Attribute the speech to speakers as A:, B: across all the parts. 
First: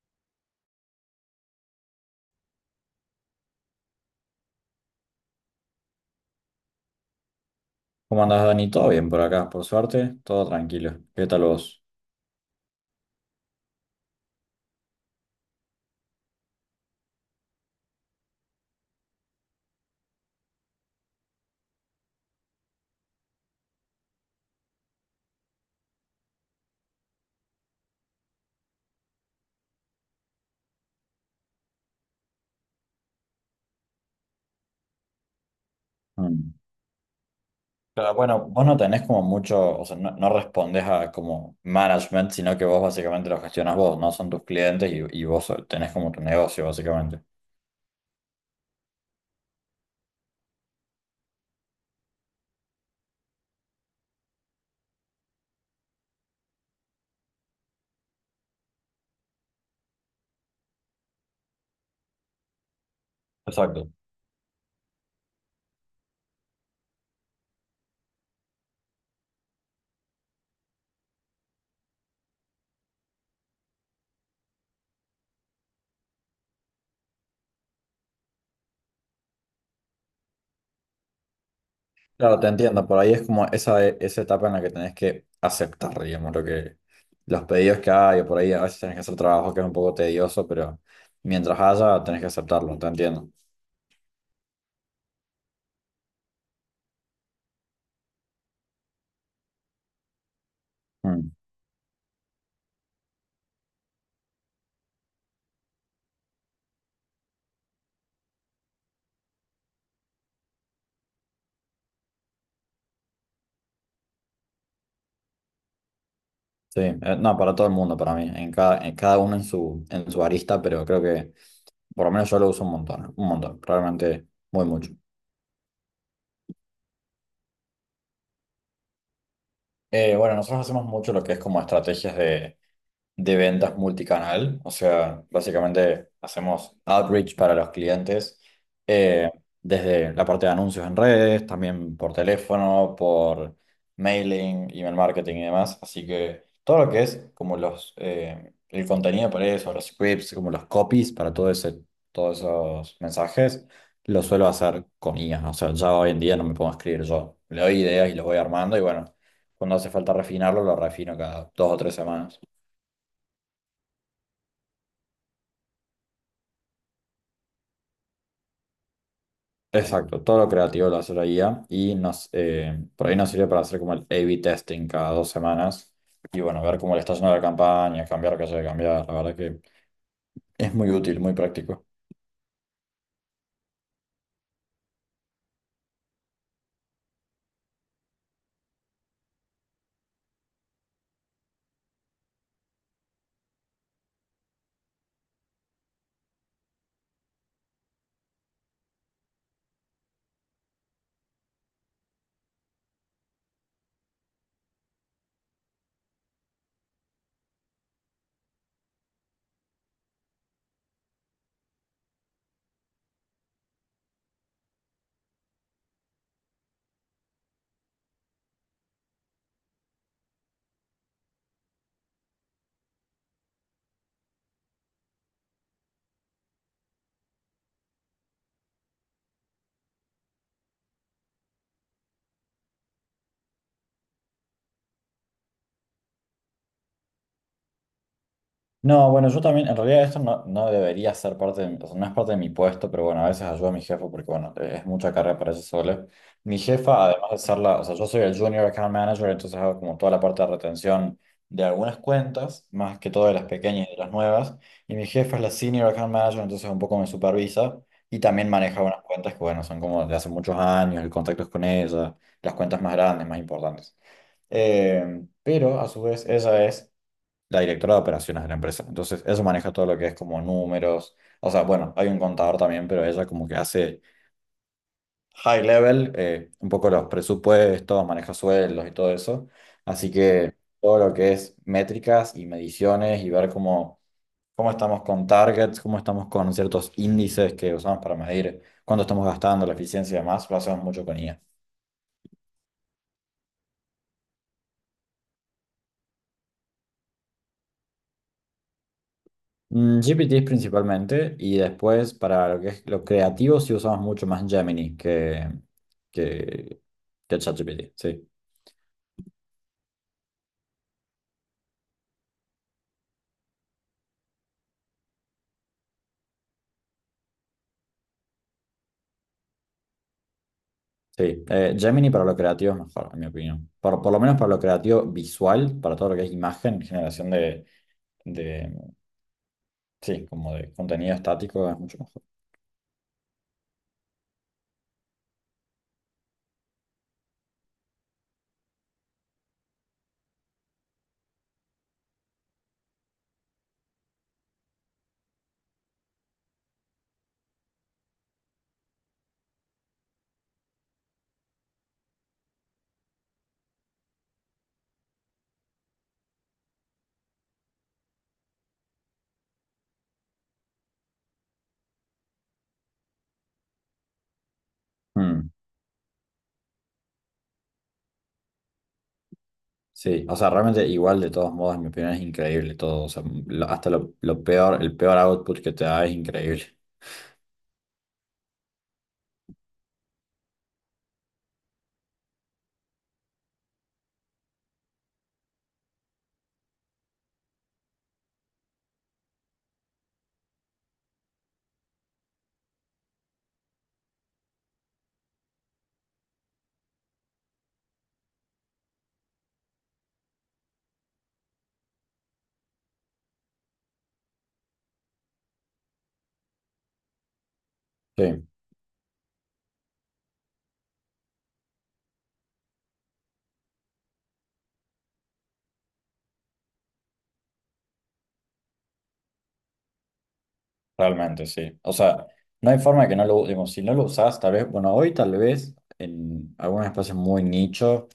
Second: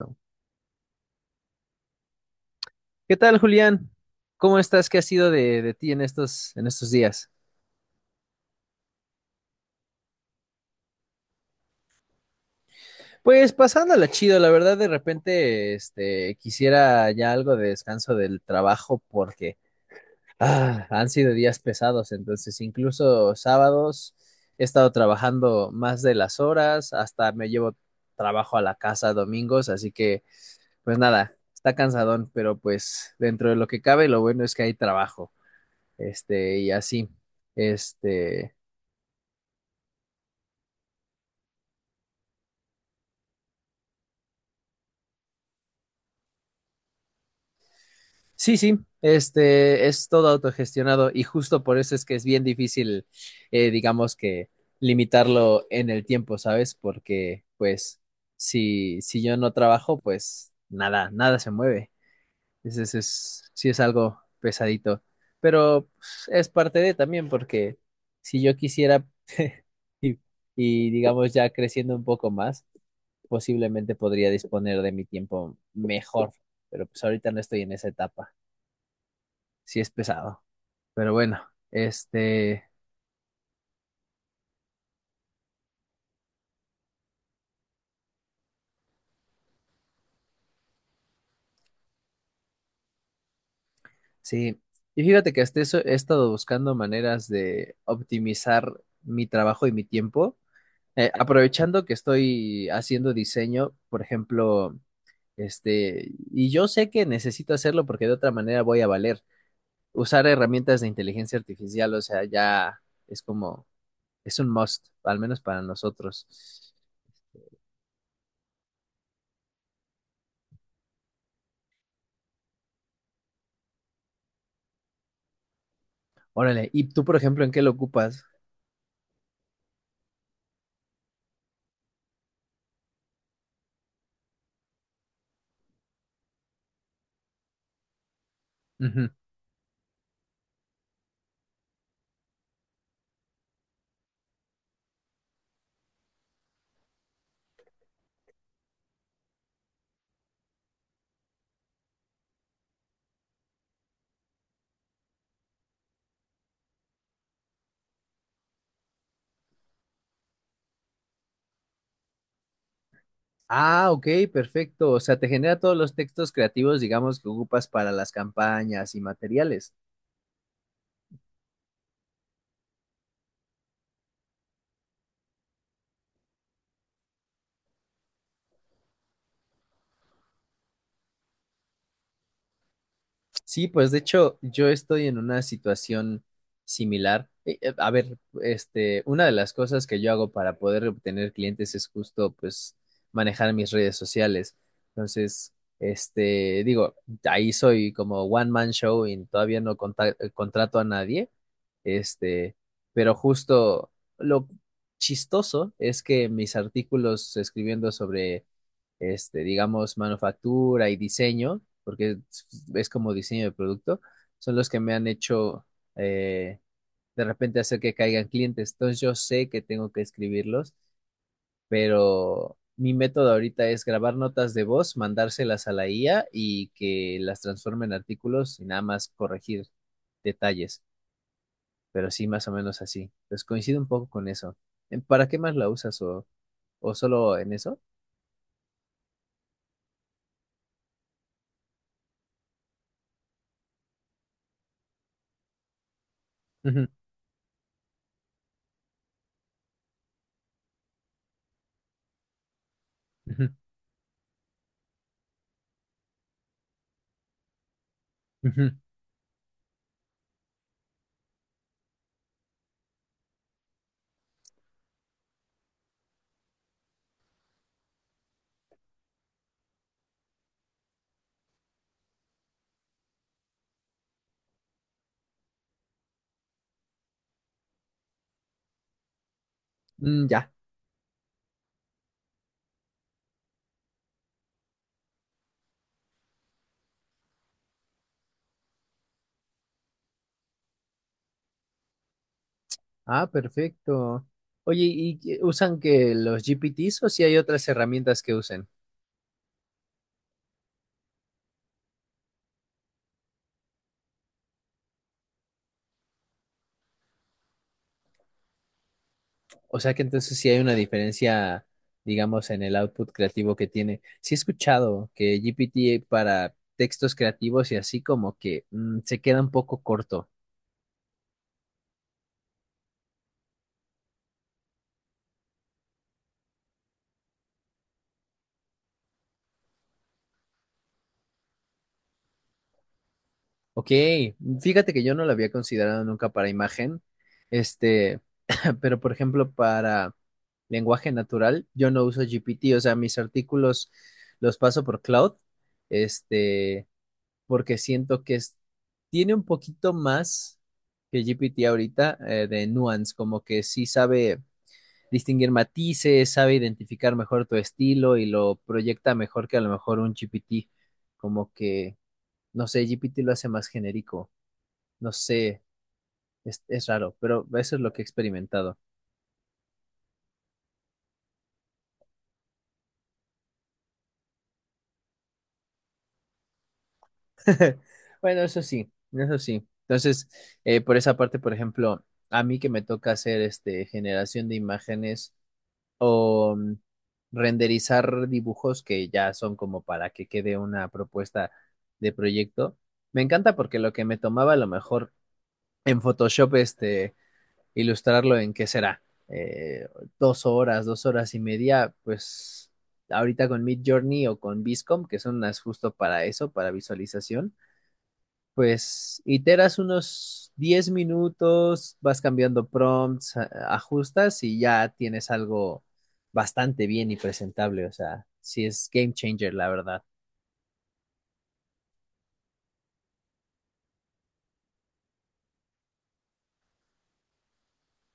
A: No. ¿Qué tal, Julián? ¿Cómo estás? ¿Qué ha sido de ti en estos días?
B: ¿Cómo andás, Dani? ¿Todo bien por acá? Por suerte, todo tranquilo. ¿Qué tal vos?
A: Pues pasándola chido, la verdad de repente este quisiera ya algo de descanso del trabajo porque han sido días pesados, entonces incluso sábados he estado trabajando más de las horas, hasta me llevo trabajo a la casa domingos, así que pues nada, está cansadón, pero pues dentro de lo que cabe lo bueno es que hay trabajo,
B: Mm.
A: este y así,
B: Pero bueno,
A: este.
B: vos no tenés como mucho, o sea, no respondés a como management, sino que vos básicamente lo gestionas vos, ¿no? Son tus clientes y vos so, tenés como tu negocio, básicamente.
A: Sí, este es todo autogestionado y justo por eso es que es bien difícil, digamos que limitarlo en el tiempo, ¿sabes? Porque pues si yo no trabajo, pues nada, nada se mueve. Entonces es, sí es
B: Exacto.
A: algo pesadito, pero pues, es parte de también porque si yo quisiera y, y digamos ya creciendo un poco más, posiblemente podría disponer de mi tiempo mejor, pero pues ahorita no estoy en esa etapa, sí es pesado. Pero bueno,
B: Claro, te
A: este,
B: entiendo. Por ahí es como esa etapa en la que tenés que aceptar, digamos, lo que, los pedidos que hay, o por ahí a veces tenés que hacer trabajo que es un poco tedioso, pero mientras haya, tenés que aceptarlo, te entiendo.
A: sí. Y fíjate que hasta eso he estado buscando maneras de optimizar mi trabajo y mi tiempo.
B: Mm.
A: Aprovechando que estoy haciendo diseño, por ejemplo, este, y yo sé que necesito hacerlo porque de otra manera voy a valer. Usar herramientas de inteligencia artificial, o sea, ya es como, es un must, al menos para nosotros.
B: Sí, no, para todo el mundo, para mí, en cada uno en su arista, pero creo que por lo menos yo lo uso un montón, realmente muy mucho.
A: Órale, ¿y tú, por ejemplo, en qué lo ocupas?
B: Bueno, nosotros hacemos mucho lo que es como estrategias de ventas multicanal, o sea, básicamente hacemos outreach para los clientes
A: Ujú.
B: eh, desde la parte de anuncios en redes, también por teléfono, por mailing, email marketing y demás, así que todo lo que es como los el contenido para eso, los scripts, como los copies para todo ese, todos esos mensajes, lo suelo hacer con IA, o sea, ya hoy en día no me puedo escribir yo, le doy ideas y lo voy armando y bueno, cuando hace falta refinarlo, lo refino cada dos o tres semanas.
A: Ah, ok, perfecto. O sea, te genera todos los textos creativos, digamos, que ocupas para las campañas y materiales.
B: Exacto, todo lo creativo lo hace la IA y nos, por ahí nos sirve para hacer como el A/B testing cada dos semanas y bueno, ver cómo le está yendo la campaña, cambiar lo que haya que cambiar. La verdad que es muy útil, muy práctico.
A: Sí, pues de hecho yo estoy en una situación similar. A ver, este, una de las cosas que yo hago para poder obtener clientes es justo, pues, manejar mis redes sociales. Entonces, este, digo, ahí soy como one man show y todavía no contrato a nadie. Este, pero justo lo chistoso es que mis artículos escribiendo sobre este, digamos, manufactura y diseño, porque es como diseño de producto, son los que me han hecho eh, de repente hacer que caigan clientes. Entonces yo sé que tengo que escribirlos, pero mi método ahorita es grabar notas de voz, mandárselas a la IA y que las transforme en artículos y nada más corregir detalles, pero sí más o menos así, pues coincido un poco con eso. ¿Para qué más la usas o solo en eso?
B: No, bueno, yo también, en realidad esto no debería ser parte de, mi- o sea, no es parte de mi puesto, pero bueno, a veces ayudo a mi jefa porque, bueno, es mucha carrera para ella sola. Mi
A: Ujú,
B: jefa, además de ser la, o sea, yo soy el Junior Account Manager, entonces hago como toda la parte de retención de algunas cuentas, más que todo de las
A: ujú,
B: pequeñas y de las nuevas, y mi jefa es la Senior Account Manager, entonces un poco me supervisa y también
A: ujú.
B: maneja unas cuentas que, bueno, son como de hace muchos años, el contacto es con ella, las cuentas más grandes, más importantes. Pero a su vez, ella es la directora de operaciones de la empresa. Entonces, eso maneja todo lo que es como números. O sea, bueno, hay un contador también, pero ella como que hace high level, un poco los presupuestos, maneja sueldos y todo eso. Así
A: Mm, ya.
B: que todo lo que es métricas y mediciones y ver cómo, cómo estamos con targets, cómo estamos con ciertos índices que usamos para medir cuánto estamos gastando, la eficiencia y demás, lo hacemos mucho con IA.
A: Ah, perfecto. Oye, ¿y qué- usan que los GPTs o si hay otras herramientas que usen?
B: Mm, GPT principalmente y después para lo que es lo creativo sí usamos mucho más Gemini que, que ChatGPT, sí.
A: O sea que entonces sí hay una diferencia, digamos, en el output creativo que tiene. Sí he escuchado que GPT para textos creativos y así como que se queda un poco corto.
B: Sí, Gemini para lo creativo es mejor, en mi opinión. Por lo menos para lo creativo visual, para todo lo que es imagen, generación de, sí, como de contenido estático es mucho mejor.
A: Ok, fíjate que yo no lo había considerado nunca para imagen, este, pero por ejemplo para lenguaje natural, yo no uso GPT, o sea, mis artículos los paso por Cloud, este, porque siento que tiene un poquito más que GPT ahorita de nuance, como que sí sabe distinguir matices, sabe identificar mejor tu estilo y lo proyecta mejor que a lo mejor un GPT, como que, no sé, GPT lo hace más genérico, no
B: Mm,
A: sé, es raro, pero eso es lo que he experimentado.
B: sí, o sea, realmente igual de todos modos, en mi opinión es increíble todo. O sea, lo- hasta lo peor, el peor output que te da es increíble.
A: Bueno, eso sí, eso sí. Entonces, por esa parte, por ejemplo, a mí que me toca hacer este generación de imágenes o renderizar dibujos que ya son como para que quede una propuesta de proyecto. Me encanta porque lo que me tomaba a lo mejor en Photoshop, este, ilustrarlo en qué será, Eh, dos horas y media, pues ahorita con Mid Journey o con Viscom, que son unas justo para eso, para visualización,
B: Sí.
A: pues iteras unos 10 minutos, vas cambiando prompts, ajustas y ya tienes algo bastante bien y presentable. O sea, sí es game changer, la verdad.
B: Realmente, sí. O sea, no hay forma de que no lo usemos. Si no lo usás, tal vez, bueno, hoy tal vez en algunos espacios muy nicho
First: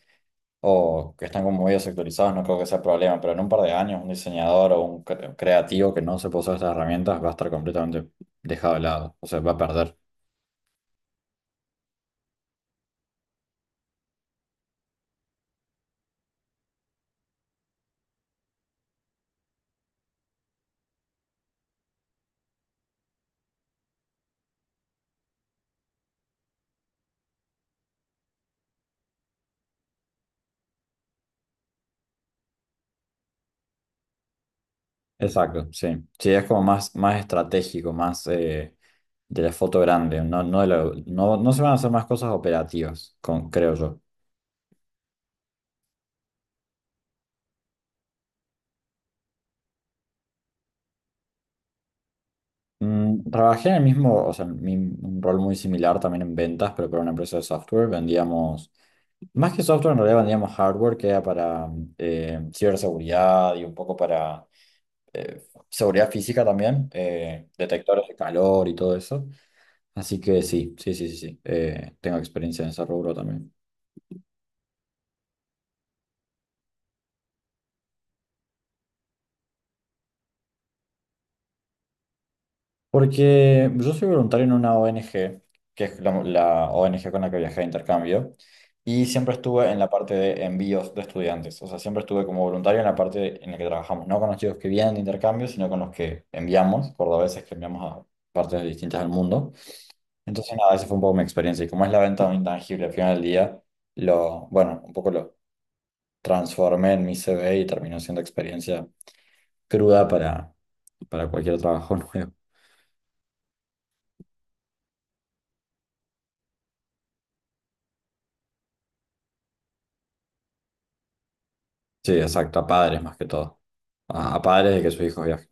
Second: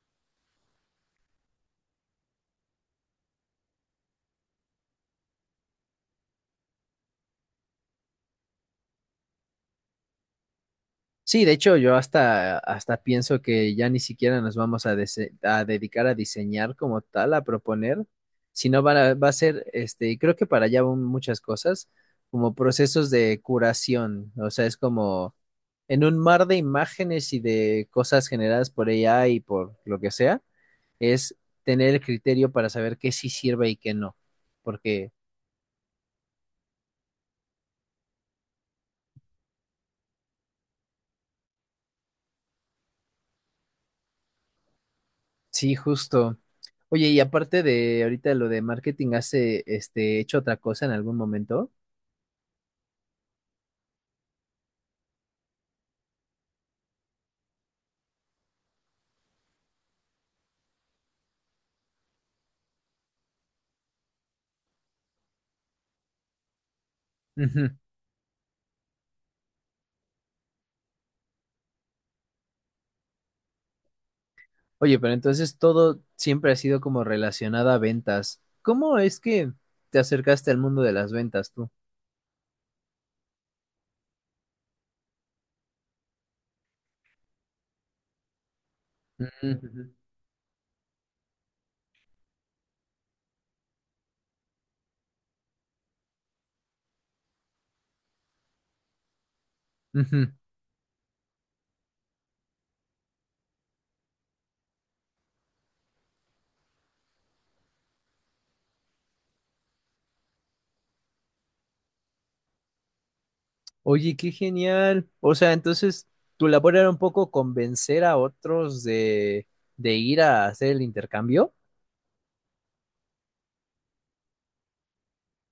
B: o que están como muy sectorizados, no creo que sea problema, pero en un par de años un diseñador o un cre- creativo que no se puso estas herramientas va a estar completamente dejado de lado, o sea, va a perder.
A: Sí, de hecho, yo hasta pienso que ya ni siquiera nos vamos a, a dedicar a diseñar como tal, a proponer, sino va a ser, este, y creo que para allá van muchas cosas, como procesos de curación. O sea, es como en un mar de imágenes y de cosas generadas por ella y por lo que sea, es tener el criterio para saber qué sí sirve y qué no. Porque
B: Exacto, sí. Sí, es como más, más estratégico, más de la foto grande, no, no, de la- no, no se van a hacer más cosas operativas, con, creo yo.
A: sí, justo. Oye, y aparte de ahorita lo de marketing, ¿has este, hecho otra cosa en algún momento?
B: Mm, trabajé en el mismo, o sea, en mi- un rol muy similar también en ventas, pero para una empresa de software. Vendíamos, más que software, en realidad vendíamos hardware que era para ciberseguridad y un poco para eh, seguridad física también,
A: Ujú.
B: detectores de calor y todo eso. Así que sí, sí, sí, sí, sí. Tengo experiencia en ese rubro también.
A: Oye, pero entonces todo siempre ha sido como relacionado a ventas. ¿Cómo es que te acercaste al mundo de las ventas tú?
B: Porque yo soy voluntario en una ONG, que es la ONG con la que viajé de intercambio, y siempre
A: Ujú,
B: estuve en
A: ujú.
B: la parte de envíos de estudiantes. O sea, siempre estuve como voluntario en la parte en la que trabajamos, no con los chicos que vienen de intercambio, sino con los que enviamos, cordobeses que enviamos a partes distintas del mundo.
A: Ujú.
B: Entonces, nada, esa fue un poco mi experiencia. Y como es la venta de un intangible al final del día, lo, bueno, un poco lo transformé en mi CV y terminó siendo experiencia cruda para cualquier trabajo nuevo.
A: Oye, qué genial. O sea, entonces tu labor era un poco convencer a otros de ir a hacer el intercambio.
B: Sí, exacto, a padres más que todo. A padres de que sus hijos viajen.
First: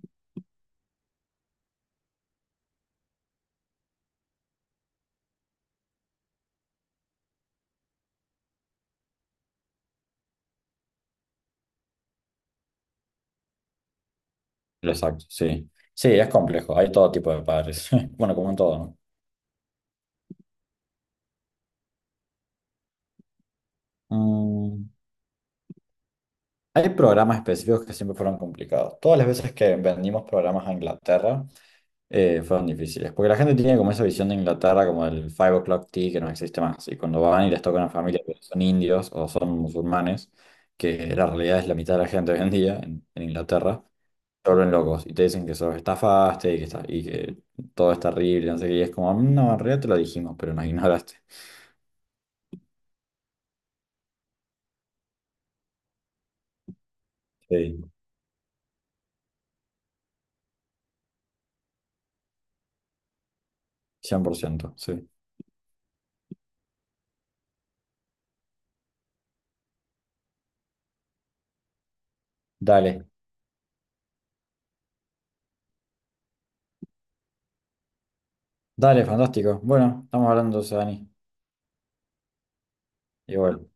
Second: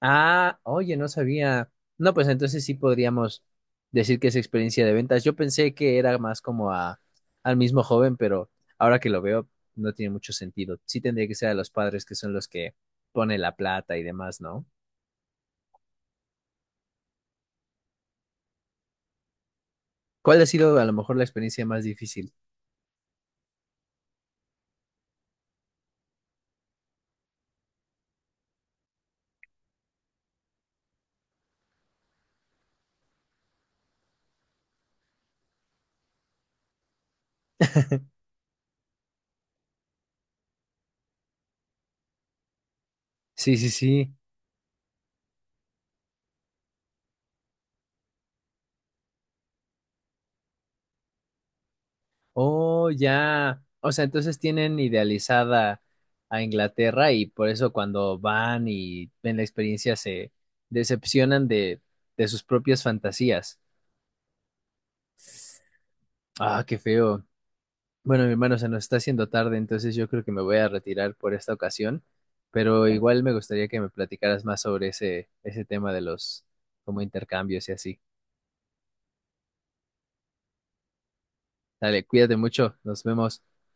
A: Ah, oye, no sabía. No, pues entonces sí podríamos decir que es experiencia de ventas. Yo pensé que era más como al mismo joven, pero ahora que lo veo no tiene mucho sentido. Sí tendría que ser a los padres que son los que ponen la plata y demás, ¿no?
B: Exacto, sí. Sí, es complejo, hay todo tipo de padres. Bueno, como en todo, ¿no?
A: ¿Cuál ha sido a lo mejor la experiencia más difícil?
B: Mm, hay programas específicos que siempre fueron complicados. Todas las veces que vendimos programas a Inglaterra fueron difíciles, porque la gente tiene como esa visión de Inglaterra como el Five O'Clock Tea que no existe más. Y cuando van y les toca una familia que son indios o son musulmanes, que la realidad es la mitad de la gente hoy en día en
A: Sí, sí,
B: Inglaterra.
A: sí.
B: Vuelven locos y te dicen que sos estafaste y que, está, y que todo es terrible, no sé qué, y es como, "Mm, no, en realidad te lo dijimos, pero nos ignoraste".
A: Oh, ya. O sea, entonces tienen idealizada a Inglaterra y por eso
B: Sí,
A: cuando van y ven la experiencia se decepcionan de sus propias fantasías.
B: cien por ciento sí.
A: Ah, qué feo. Bueno, mi hermano, se nos está haciendo tarde, entonces yo creo que me voy a retirar por esta ocasión, pero
B: Dale,
A: igual me gustaría que me platicaras más sobre ese tema de los como intercambios y así.
B: fantástico. Bueno, estamos hablando, Dani.
A: Dale, cuídate mucho, nos vemos.
B: Igual.